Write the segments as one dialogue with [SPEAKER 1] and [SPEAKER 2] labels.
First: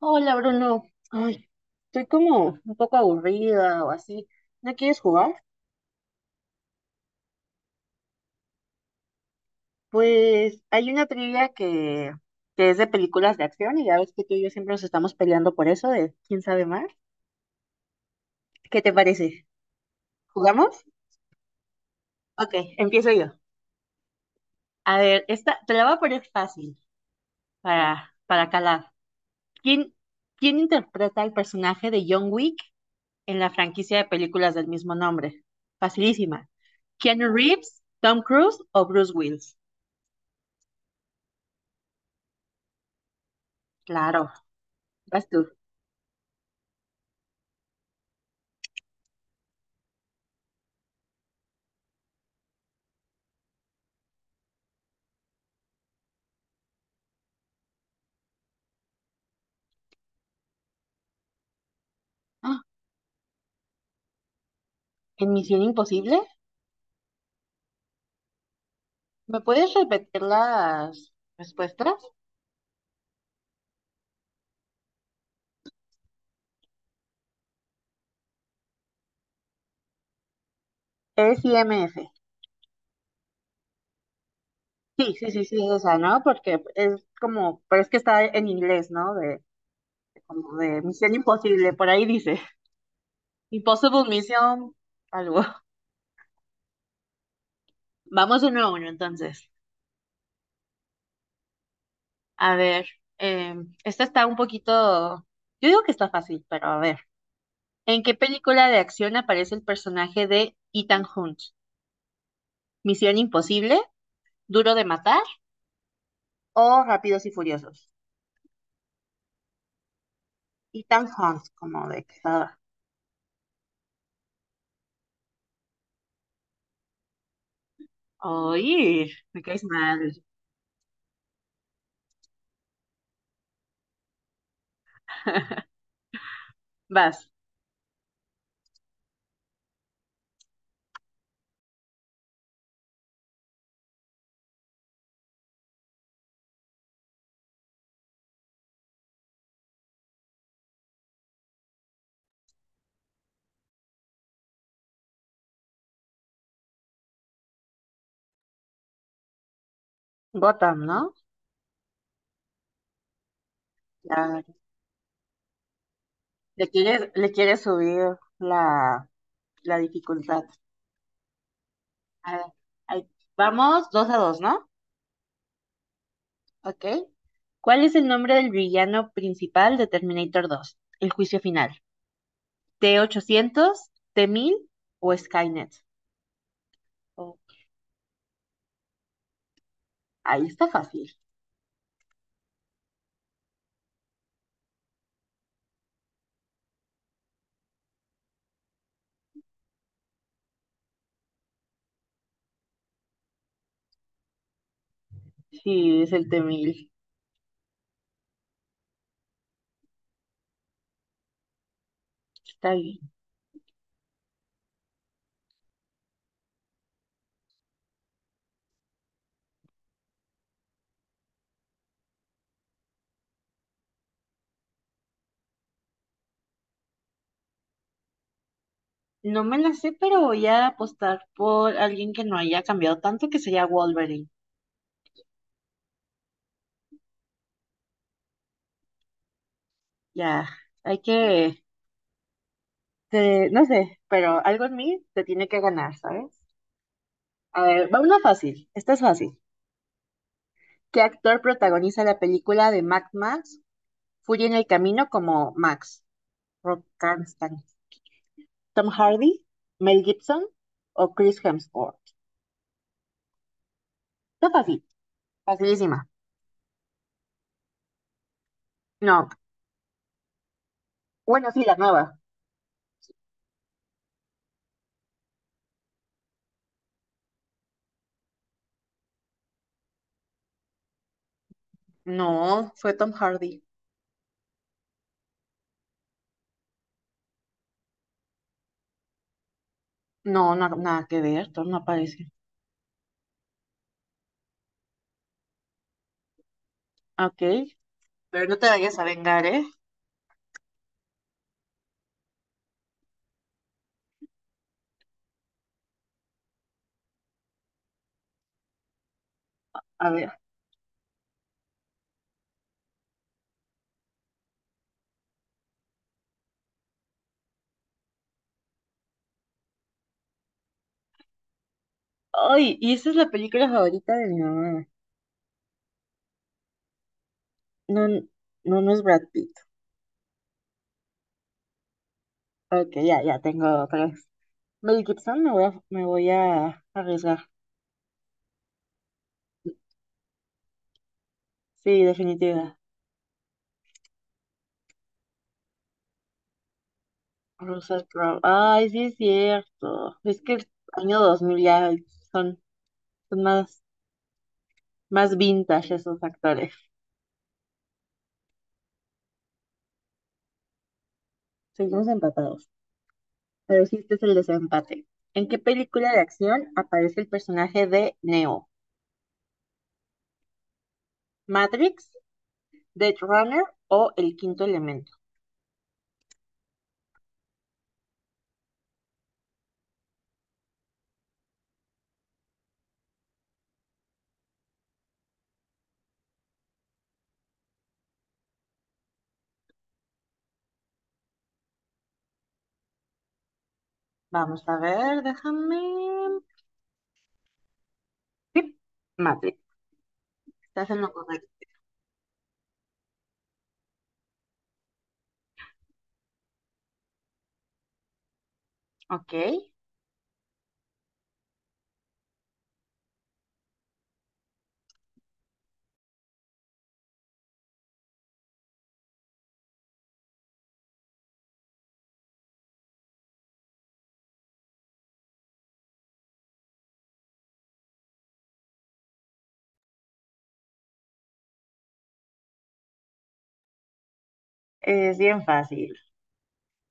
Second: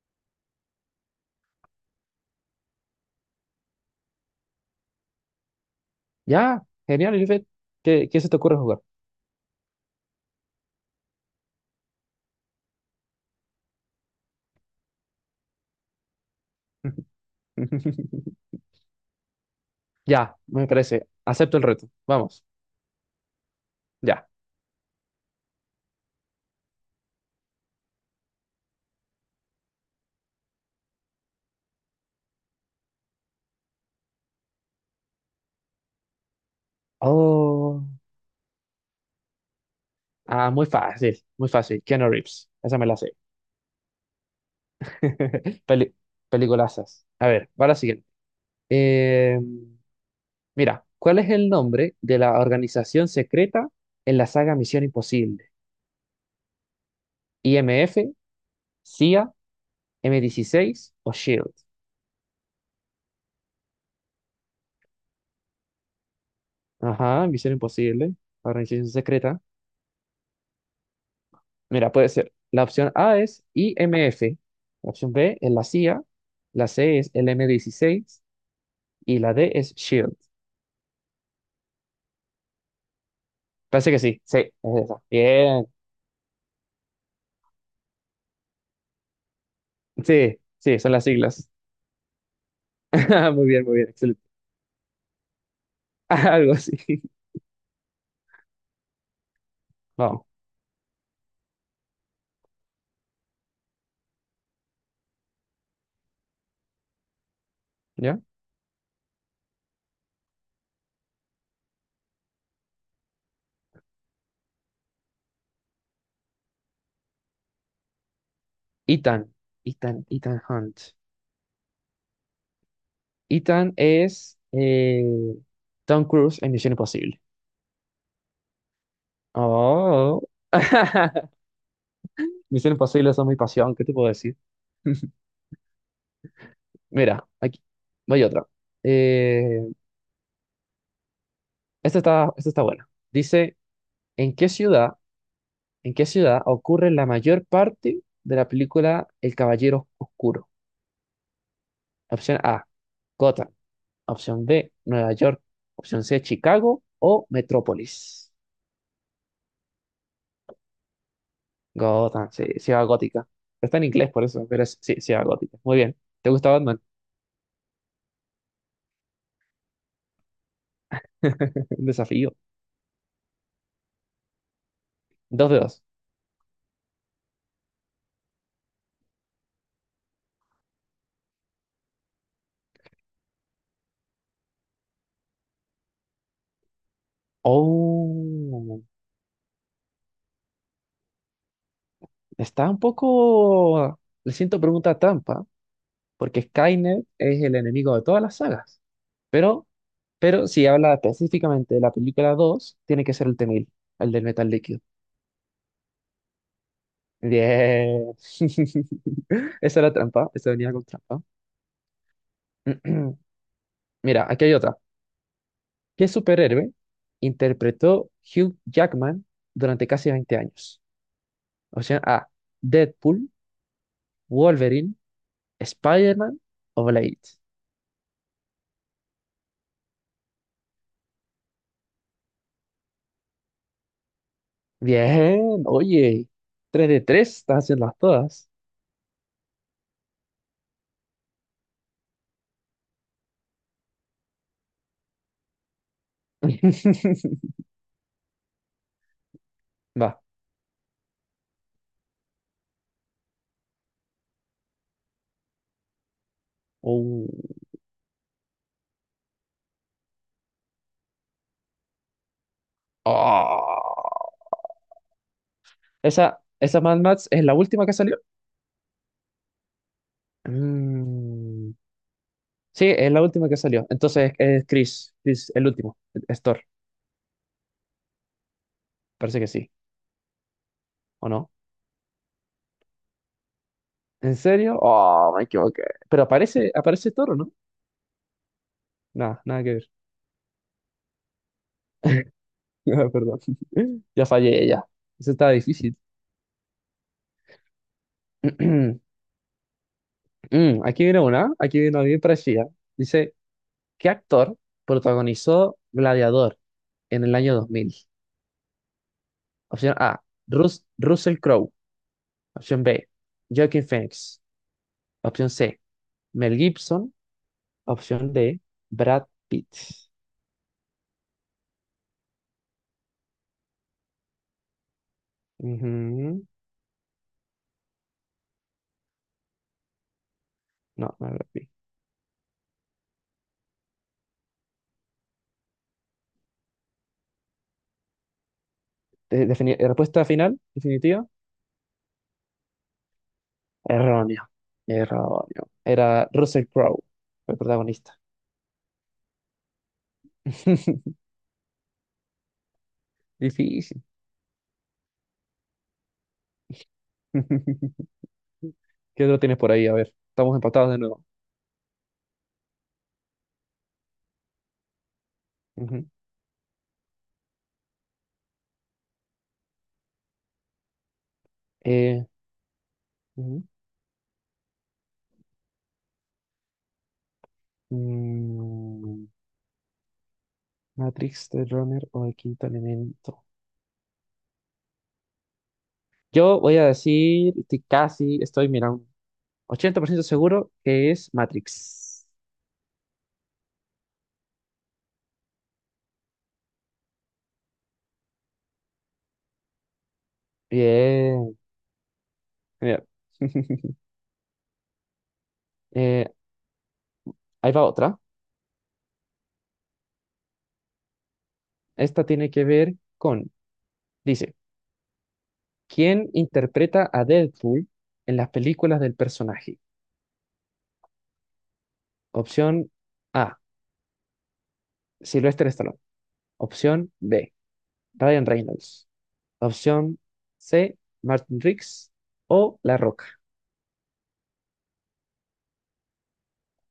[SPEAKER 1] Hola Bruno, ay, estoy como un poco aburrida o así. ¿No quieres jugar?
[SPEAKER 2] Ya, genial, Elifet. ¿Qué se te ocurre jugar?
[SPEAKER 1] Pues hay una trivia que es de películas de acción y ya ves que tú y yo siempre nos estamos peleando por eso de quién sabe más. ¿Qué te parece?
[SPEAKER 2] Ya, me
[SPEAKER 1] ¿Jugamos?
[SPEAKER 2] parece. Acepto el reto. Vamos,
[SPEAKER 1] Ok, empiezo yo.
[SPEAKER 2] ya.
[SPEAKER 1] A ver, esta te la voy a poner fácil para calar. ¿Quién, quién interpreta el personaje de John Wick en la franquicia de películas del mismo nombre? Facilísima. ¿Keanu Reeves,
[SPEAKER 2] Oh,
[SPEAKER 1] Tom Cruise o Bruce Willis?
[SPEAKER 2] muy fácil, muy fácil. Keanu Reeves. Esa me la sé.
[SPEAKER 1] Claro. Vas tú.
[SPEAKER 2] Peli- peliculazas. A ver, va la siguiente. Eh, mira, ¿cuál es el nombre de la organización secreta en la saga Misión Imposible? IMF, CIA, M16 o SHIELD.
[SPEAKER 1] ¡Ah! ¿En Misión Imposible?
[SPEAKER 2] Ajá, Misión Imposible, organización
[SPEAKER 1] ¿Me
[SPEAKER 2] secreta.
[SPEAKER 1] puedes repetir las
[SPEAKER 2] Mira,
[SPEAKER 1] respuestas?
[SPEAKER 2] puede ser. La opción A es IMF, la opción B es la CIA, la C es el M16 y la D es SHIELD.
[SPEAKER 1] Es IMF.
[SPEAKER 2] Parece que sí, sí, es esa.
[SPEAKER 1] Sí, sí, sí, sí,
[SPEAKER 2] Bien,
[SPEAKER 1] es esa, ¿no? Porque es como, pero es que está en inglés, ¿no? De,
[SPEAKER 2] sí,
[SPEAKER 1] como
[SPEAKER 2] sí,
[SPEAKER 1] de
[SPEAKER 2] son las
[SPEAKER 1] Misión
[SPEAKER 2] siglas.
[SPEAKER 1] Imposible, por ahí dice.
[SPEAKER 2] Muy bien,
[SPEAKER 1] Impossible
[SPEAKER 2] excelente.
[SPEAKER 1] Mission, algo.
[SPEAKER 2] Algo así.
[SPEAKER 1] Vamos 1-1, entonces.
[SPEAKER 2] Vamos,
[SPEAKER 1] A ver, eh, esta está un poquito, yo digo que está fácil, pero a ver. ¿En qué
[SPEAKER 2] ¿ya?
[SPEAKER 1] película de acción aparece el personaje de Ethan Hunt? ¿Misión Imposible? ¿Duro de matar o Rápidos y Furiosos?
[SPEAKER 2] Ethan, Ethan Hunt.
[SPEAKER 1] Ethan Hunt como de cazador.
[SPEAKER 2] Ethan es Tom Cruise en Misión Imposible.
[SPEAKER 1] Oye, me caes mal.
[SPEAKER 2] Oh. Misión Imposible, eso es mi pasión, ¿qué te puedo decir? Mira,
[SPEAKER 1] Vas.
[SPEAKER 2] aquí voy otra. Eh, esta está buena. Dice, ¿en qué ciudad, en qué ciudad ocurre la mayor parte de la película El Caballero Oscuro? Opción A, Gotham. Opción B, Nueva York. Opción C, Chicago o Metrópolis.
[SPEAKER 1] Gotham, ¿no?
[SPEAKER 2] Gotham, sí, ciudad gótica. Pero está en inglés por
[SPEAKER 1] Ya,
[SPEAKER 2] eso, pero es, sí, ciudad gótica. Muy bien. ¿Te gusta
[SPEAKER 1] le
[SPEAKER 2] Batman?
[SPEAKER 1] quieres, le quieres subir la dificultad.
[SPEAKER 2] Un
[SPEAKER 1] A
[SPEAKER 2] desafío.
[SPEAKER 1] ver, ahí- vamos, 2-2, ¿no?
[SPEAKER 2] Dos de dos.
[SPEAKER 1] Ok. ¿Cuál es el nombre del villano principal de Terminator 2, El juicio final? ¿T-800, T-1000 o Skynet? Oh,
[SPEAKER 2] Oh,
[SPEAKER 1] ahí está fácil.
[SPEAKER 2] está un poco... Le siento pregunta trampa, porque Skynet es el enemigo de todas las sagas. Pero, pero si habla específicamente de la película 2, tiene que ser el T-1000, el del metal líquido.
[SPEAKER 1] Sí, es el T-1000.
[SPEAKER 2] Bien. Esa era trampa, esa venía con trampa.
[SPEAKER 1] Está bien.
[SPEAKER 2] Mira, aquí hay otra. ¿Qué superhéroe interpretó Hugh Jackman durante casi 20 años? Opción A, Deadpool, Wolverine, Spider-Man o Blade.
[SPEAKER 1] No me la sé, pero voy a apostar por alguien que no haya cambiado tanto, que sería Wolverine.
[SPEAKER 2] Bien, oye, 3 de 3, estás haciendo todas.
[SPEAKER 1] Ya, hay que, no sé, pero algo en mí te tiene que ganar, ¿sabes? A ver, va una fácil, esta es fácil.
[SPEAKER 2] Va,
[SPEAKER 1] ¿Qué actor protagoniza la película de Mad Max, Furia en el Camino como Max? Rob
[SPEAKER 2] Uh,
[SPEAKER 1] Karnstein. ¿Tom Hardy, Mel Gibson o Chris Hemsworth?
[SPEAKER 2] ah.
[SPEAKER 1] Está fácil, facilísima.
[SPEAKER 2] Esa Mad Max es la última que salió.
[SPEAKER 1] No, bueno, sí,
[SPEAKER 2] Mm,
[SPEAKER 1] la nueva.
[SPEAKER 2] sí, es la última que salió. Entonces es Chris, el último, es Thor. Parece que sí, ¿o no?
[SPEAKER 1] No, fue Tom Hardy.
[SPEAKER 2] ¿En serio? Oh, me equivoqué. Pero aparece Thor, ¿o no? Nada, nada que ver.
[SPEAKER 1] No, no, nada que ver, Tom no aparece.
[SPEAKER 2] Perdón. Ya fallé, ya. Eso estaba difícil.
[SPEAKER 1] Ok. Pero no te vayas a vengar, ¿eh?
[SPEAKER 2] Mm, aquí viene una bien parecida. Dice, ¿qué actor protagonizó Gladiador en el año 2000? Opción
[SPEAKER 1] A
[SPEAKER 2] A,
[SPEAKER 1] ver.
[SPEAKER 2] Russell Crowe. Opción B, Joaquin Phoenix. Opción C, Mel Gibson. Opción D, Brad Pitt.
[SPEAKER 1] Ay, y esa es la película favorita de mi mamá.
[SPEAKER 2] Ujú.
[SPEAKER 1] No, no, no es Brad Pitt.
[SPEAKER 2] No, no Brad Pitt.
[SPEAKER 1] Ok, ya, ya tengo tres. Mel Gibson, me voy a arriesgar.
[SPEAKER 2] Respuesta final, definitiva.
[SPEAKER 1] Sí, definitiva.
[SPEAKER 2] Erróneo. Erróneo. Era Russell Crowe, el
[SPEAKER 1] Russell
[SPEAKER 2] protagonista.
[SPEAKER 1] Crowe. Ay, sí es cierto. Es que el año 2000 ya son, son más,
[SPEAKER 2] Difícil.
[SPEAKER 1] más vintage esos actores.
[SPEAKER 2] ¿Qué otro tienes por ahí? A ver, estamos empatados de nuevo.
[SPEAKER 1] Seguimos empatados. Pero sí, este es el desempate. ¿En qué
[SPEAKER 2] Ujú.
[SPEAKER 1] película de acción aparece el personaje de Neo? ¿Matrix,
[SPEAKER 2] Eh,
[SPEAKER 1] Dead Runner
[SPEAKER 2] ujú.
[SPEAKER 1] o El Quinto Elemento?
[SPEAKER 2] Mm, Matrix, The Runner o El Quinto Elemento. Yo voy a decir, estoy casi, estoy mirando 80% seguro que es Matrix.
[SPEAKER 1] Vamos a ver, déjame. Sí, Matrix. Estás en lo correcto.
[SPEAKER 2] Bien, genial. Eh, ahí va otra.
[SPEAKER 1] Ok.
[SPEAKER 2] Esta tiene que ver con, dice, ¿quién interpreta a Deadpool en las películas del personaje? Opción A, Sylvester Stallone. Opción B, Ryan Reynolds. Opción C, Martin Riggs o La Roca.
[SPEAKER 1] Es bien fácil.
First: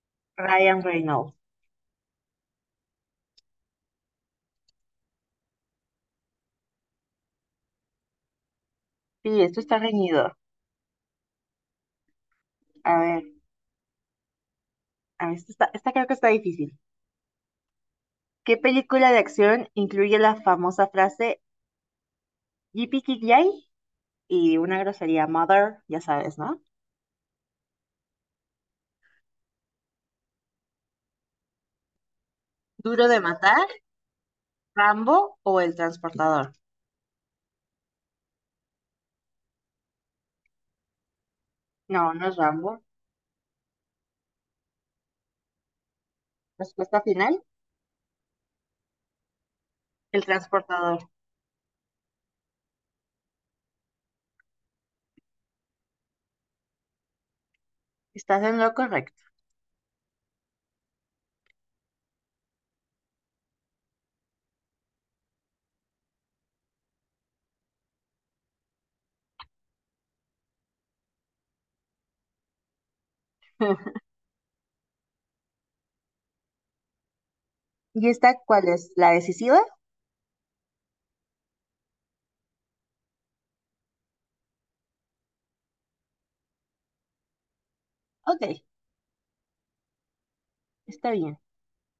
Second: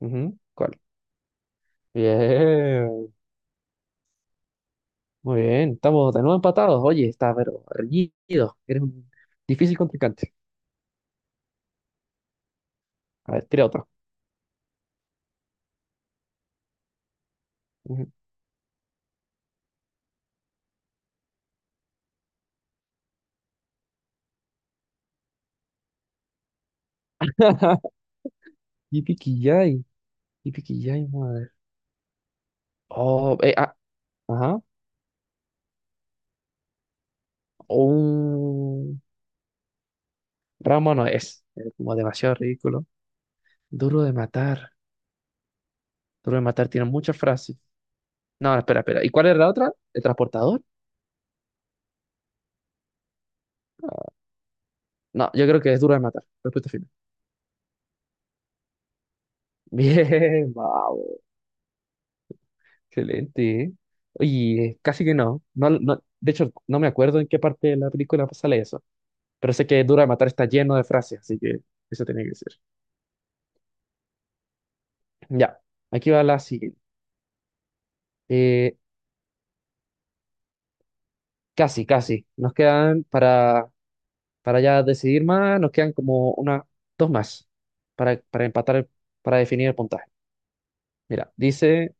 [SPEAKER 2] Ujú, ¿cuál?
[SPEAKER 1] Ryan Reynolds.
[SPEAKER 2] Bien, muy bien. Estamos de nuevo empatados. Oye, está pero reñido. Eres un
[SPEAKER 1] Sí, esto
[SPEAKER 2] difícil
[SPEAKER 1] está
[SPEAKER 2] contrincante.
[SPEAKER 1] reñido. A ver,
[SPEAKER 2] A ver, tira otra.
[SPEAKER 1] a ver, esta creo que está difícil.
[SPEAKER 2] Ujú.
[SPEAKER 1] ¿Qué película de acción incluye la famosa frase "yippee Ki Yay" y una grosería mother, ya sabes, ¿no?
[SPEAKER 2] Yipiquillay. Yipiquillay, madre.
[SPEAKER 1] ¿Duro de
[SPEAKER 2] Oh, eh,
[SPEAKER 1] matar,
[SPEAKER 2] ah, ajá.
[SPEAKER 1] Rambo o El Transportador?
[SPEAKER 2] Un ramo no es. Es como
[SPEAKER 1] No, no
[SPEAKER 2] demasiado
[SPEAKER 1] es Rambo.
[SPEAKER 2] ridículo. Duro de matar. Duro de matar tiene
[SPEAKER 1] Respuesta
[SPEAKER 2] muchas
[SPEAKER 1] final,
[SPEAKER 2] frases. No, espera, espera. ¿Y cuál era la otra? ¿El
[SPEAKER 1] El
[SPEAKER 2] transportador?
[SPEAKER 1] Transportador.
[SPEAKER 2] No, yo creo que es duro de matar. Respuesta final.
[SPEAKER 1] Estás en lo correcto.
[SPEAKER 2] Bien, vamos. Excelente, ¿eh? Oye, casi que no. No, no. De hecho, no me acuerdo en qué parte de la película sale eso. Pero sé que duro de matar está lleno de frases, así que eso tenía que ser. Ya, aquí va la siguiente.
[SPEAKER 1] ¿Y esta cuál
[SPEAKER 2] Eh,
[SPEAKER 1] es? ¿La decisiva?
[SPEAKER 2] casi, casi. Nos quedan para ya decidir más, nos quedan como una, dos más para,
[SPEAKER 1] Ok,
[SPEAKER 2] para empatar, para, definir el puntaje.
[SPEAKER 1] está
[SPEAKER 2] Mira,
[SPEAKER 1] bien.
[SPEAKER 2] dice,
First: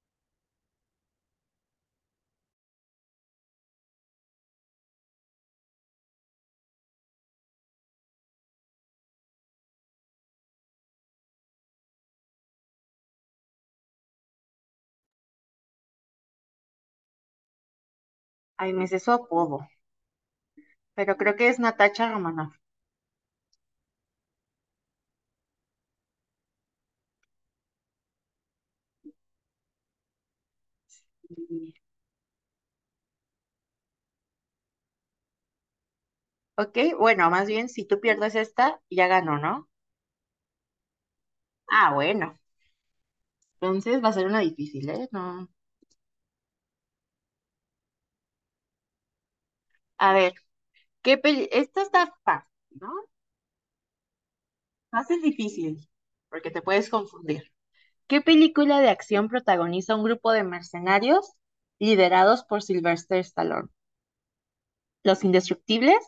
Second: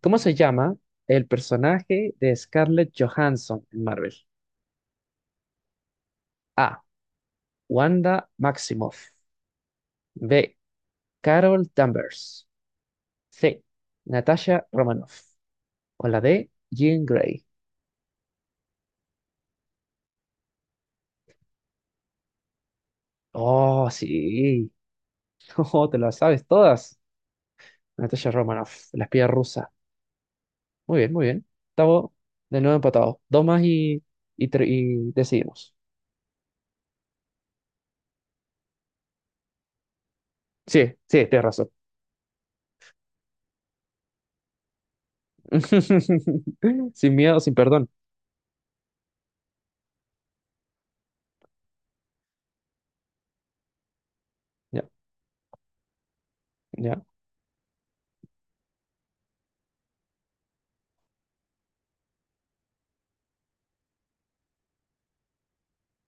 [SPEAKER 2] ¿cómo se llama el personaje de Scarlett Johansson en Marvel? A. Wanda Maximoff. B. Carol Danvers. C. Natasha Romanoff. O la D. Jean Grey.
[SPEAKER 1] Ay, me sé su apodo, pero creo que es Natacha Romanoff.
[SPEAKER 2] Oh, sí. Oh, te las sabes todas. Natasha Romanoff, la espía rusa. Muy bien, muy bien.
[SPEAKER 1] Y-
[SPEAKER 2] Estamos de nuevo empatados. Dos más y decidimos.
[SPEAKER 1] Ok, bueno, más bien si tú pierdes esta, ya ganó, ¿no?
[SPEAKER 2] Sí, sí, tienes razón.
[SPEAKER 1] Ah, bueno. Entonces va a ser una difícil, ¿eh? No.
[SPEAKER 2] Sin miedo, sin perdón.
[SPEAKER 1] A ver, esta está fácil, ¿no?
[SPEAKER 2] Ya,
[SPEAKER 1] Fácil difícil, porque te puedes
[SPEAKER 2] ya.
[SPEAKER 1] confundir. ¿Qué película de acción protagoniza un grupo de mercenarios liderados por Sylvester Stallone? ¿Los Indestructibles,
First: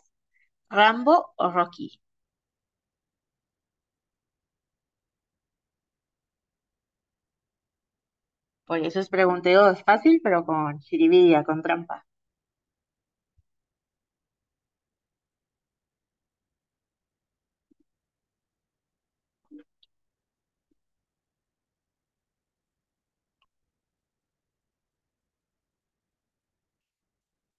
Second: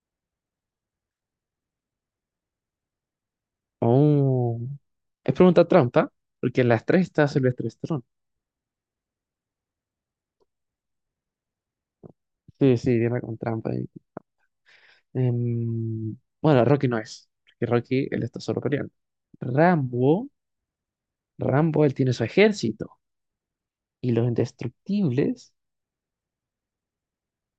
[SPEAKER 1] Rambo o Rocky?
[SPEAKER 2] Oh. Es pregunta trampa, porque en las tres está Silvestre Stallone.
[SPEAKER 1] Oye, eso es pregunteo fácil, pero con jiribilla, con trampa.
[SPEAKER 2] Sí, sí, viene con trampa ahí. Bueno, Rocky no es, porque Rocky él está solo peleando. Rambo, Rambo él tiene su ejército y los indestructibles.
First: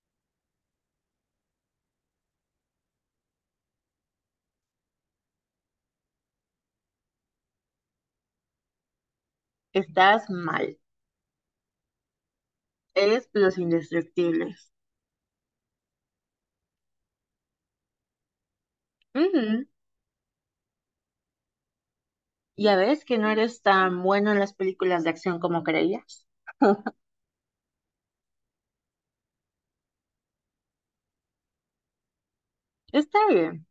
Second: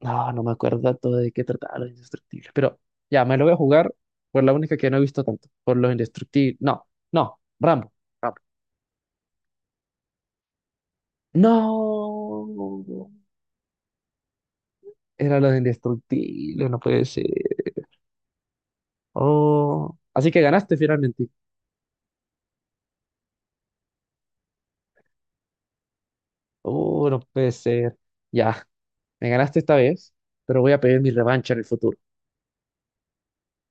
[SPEAKER 2] No, no me acuerdo tanto de qué trataba los indestructibles. Pero ya, me lo voy a jugar por la única que no he visto tanto. Por los indestructibles. No, no, Rambo. Rambo.
[SPEAKER 1] Estás mal.
[SPEAKER 2] No.
[SPEAKER 1] Eres los indestructibles.
[SPEAKER 2] Era los indestructibles, no puede ser.
[SPEAKER 1] Ujú.
[SPEAKER 2] Oh. Así que ganaste finalmente.
[SPEAKER 1] Ya ves que no eres tan bueno en las películas de acción como creías.
[SPEAKER 2] Oh, no puede ser. Ya, me ganaste esta vez, pero voy a pedir mi revancha en el futuro.
[SPEAKER 1] Está bien.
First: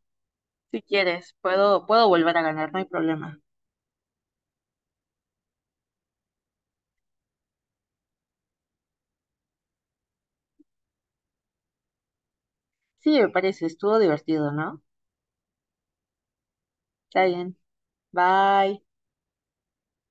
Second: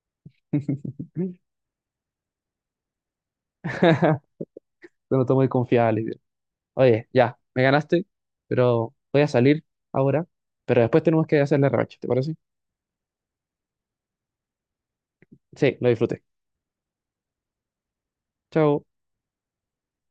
[SPEAKER 1] Si quieres, puedo volver a ganar, no hay problema.
[SPEAKER 2] No estoy muy confiado, Olivia. Oye, ya, me ganaste, pero voy a salir ahora. Pero después tenemos que hacer la revancha, ¿te parece?
[SPEAKER 1] Sí, me parece, estuvo divertido, ¿no?
[SPEAKER 2] Sí, lo disfruté.
[SPEAKER 1] Está bien. Bye.
[SPEAKER 2] Chao.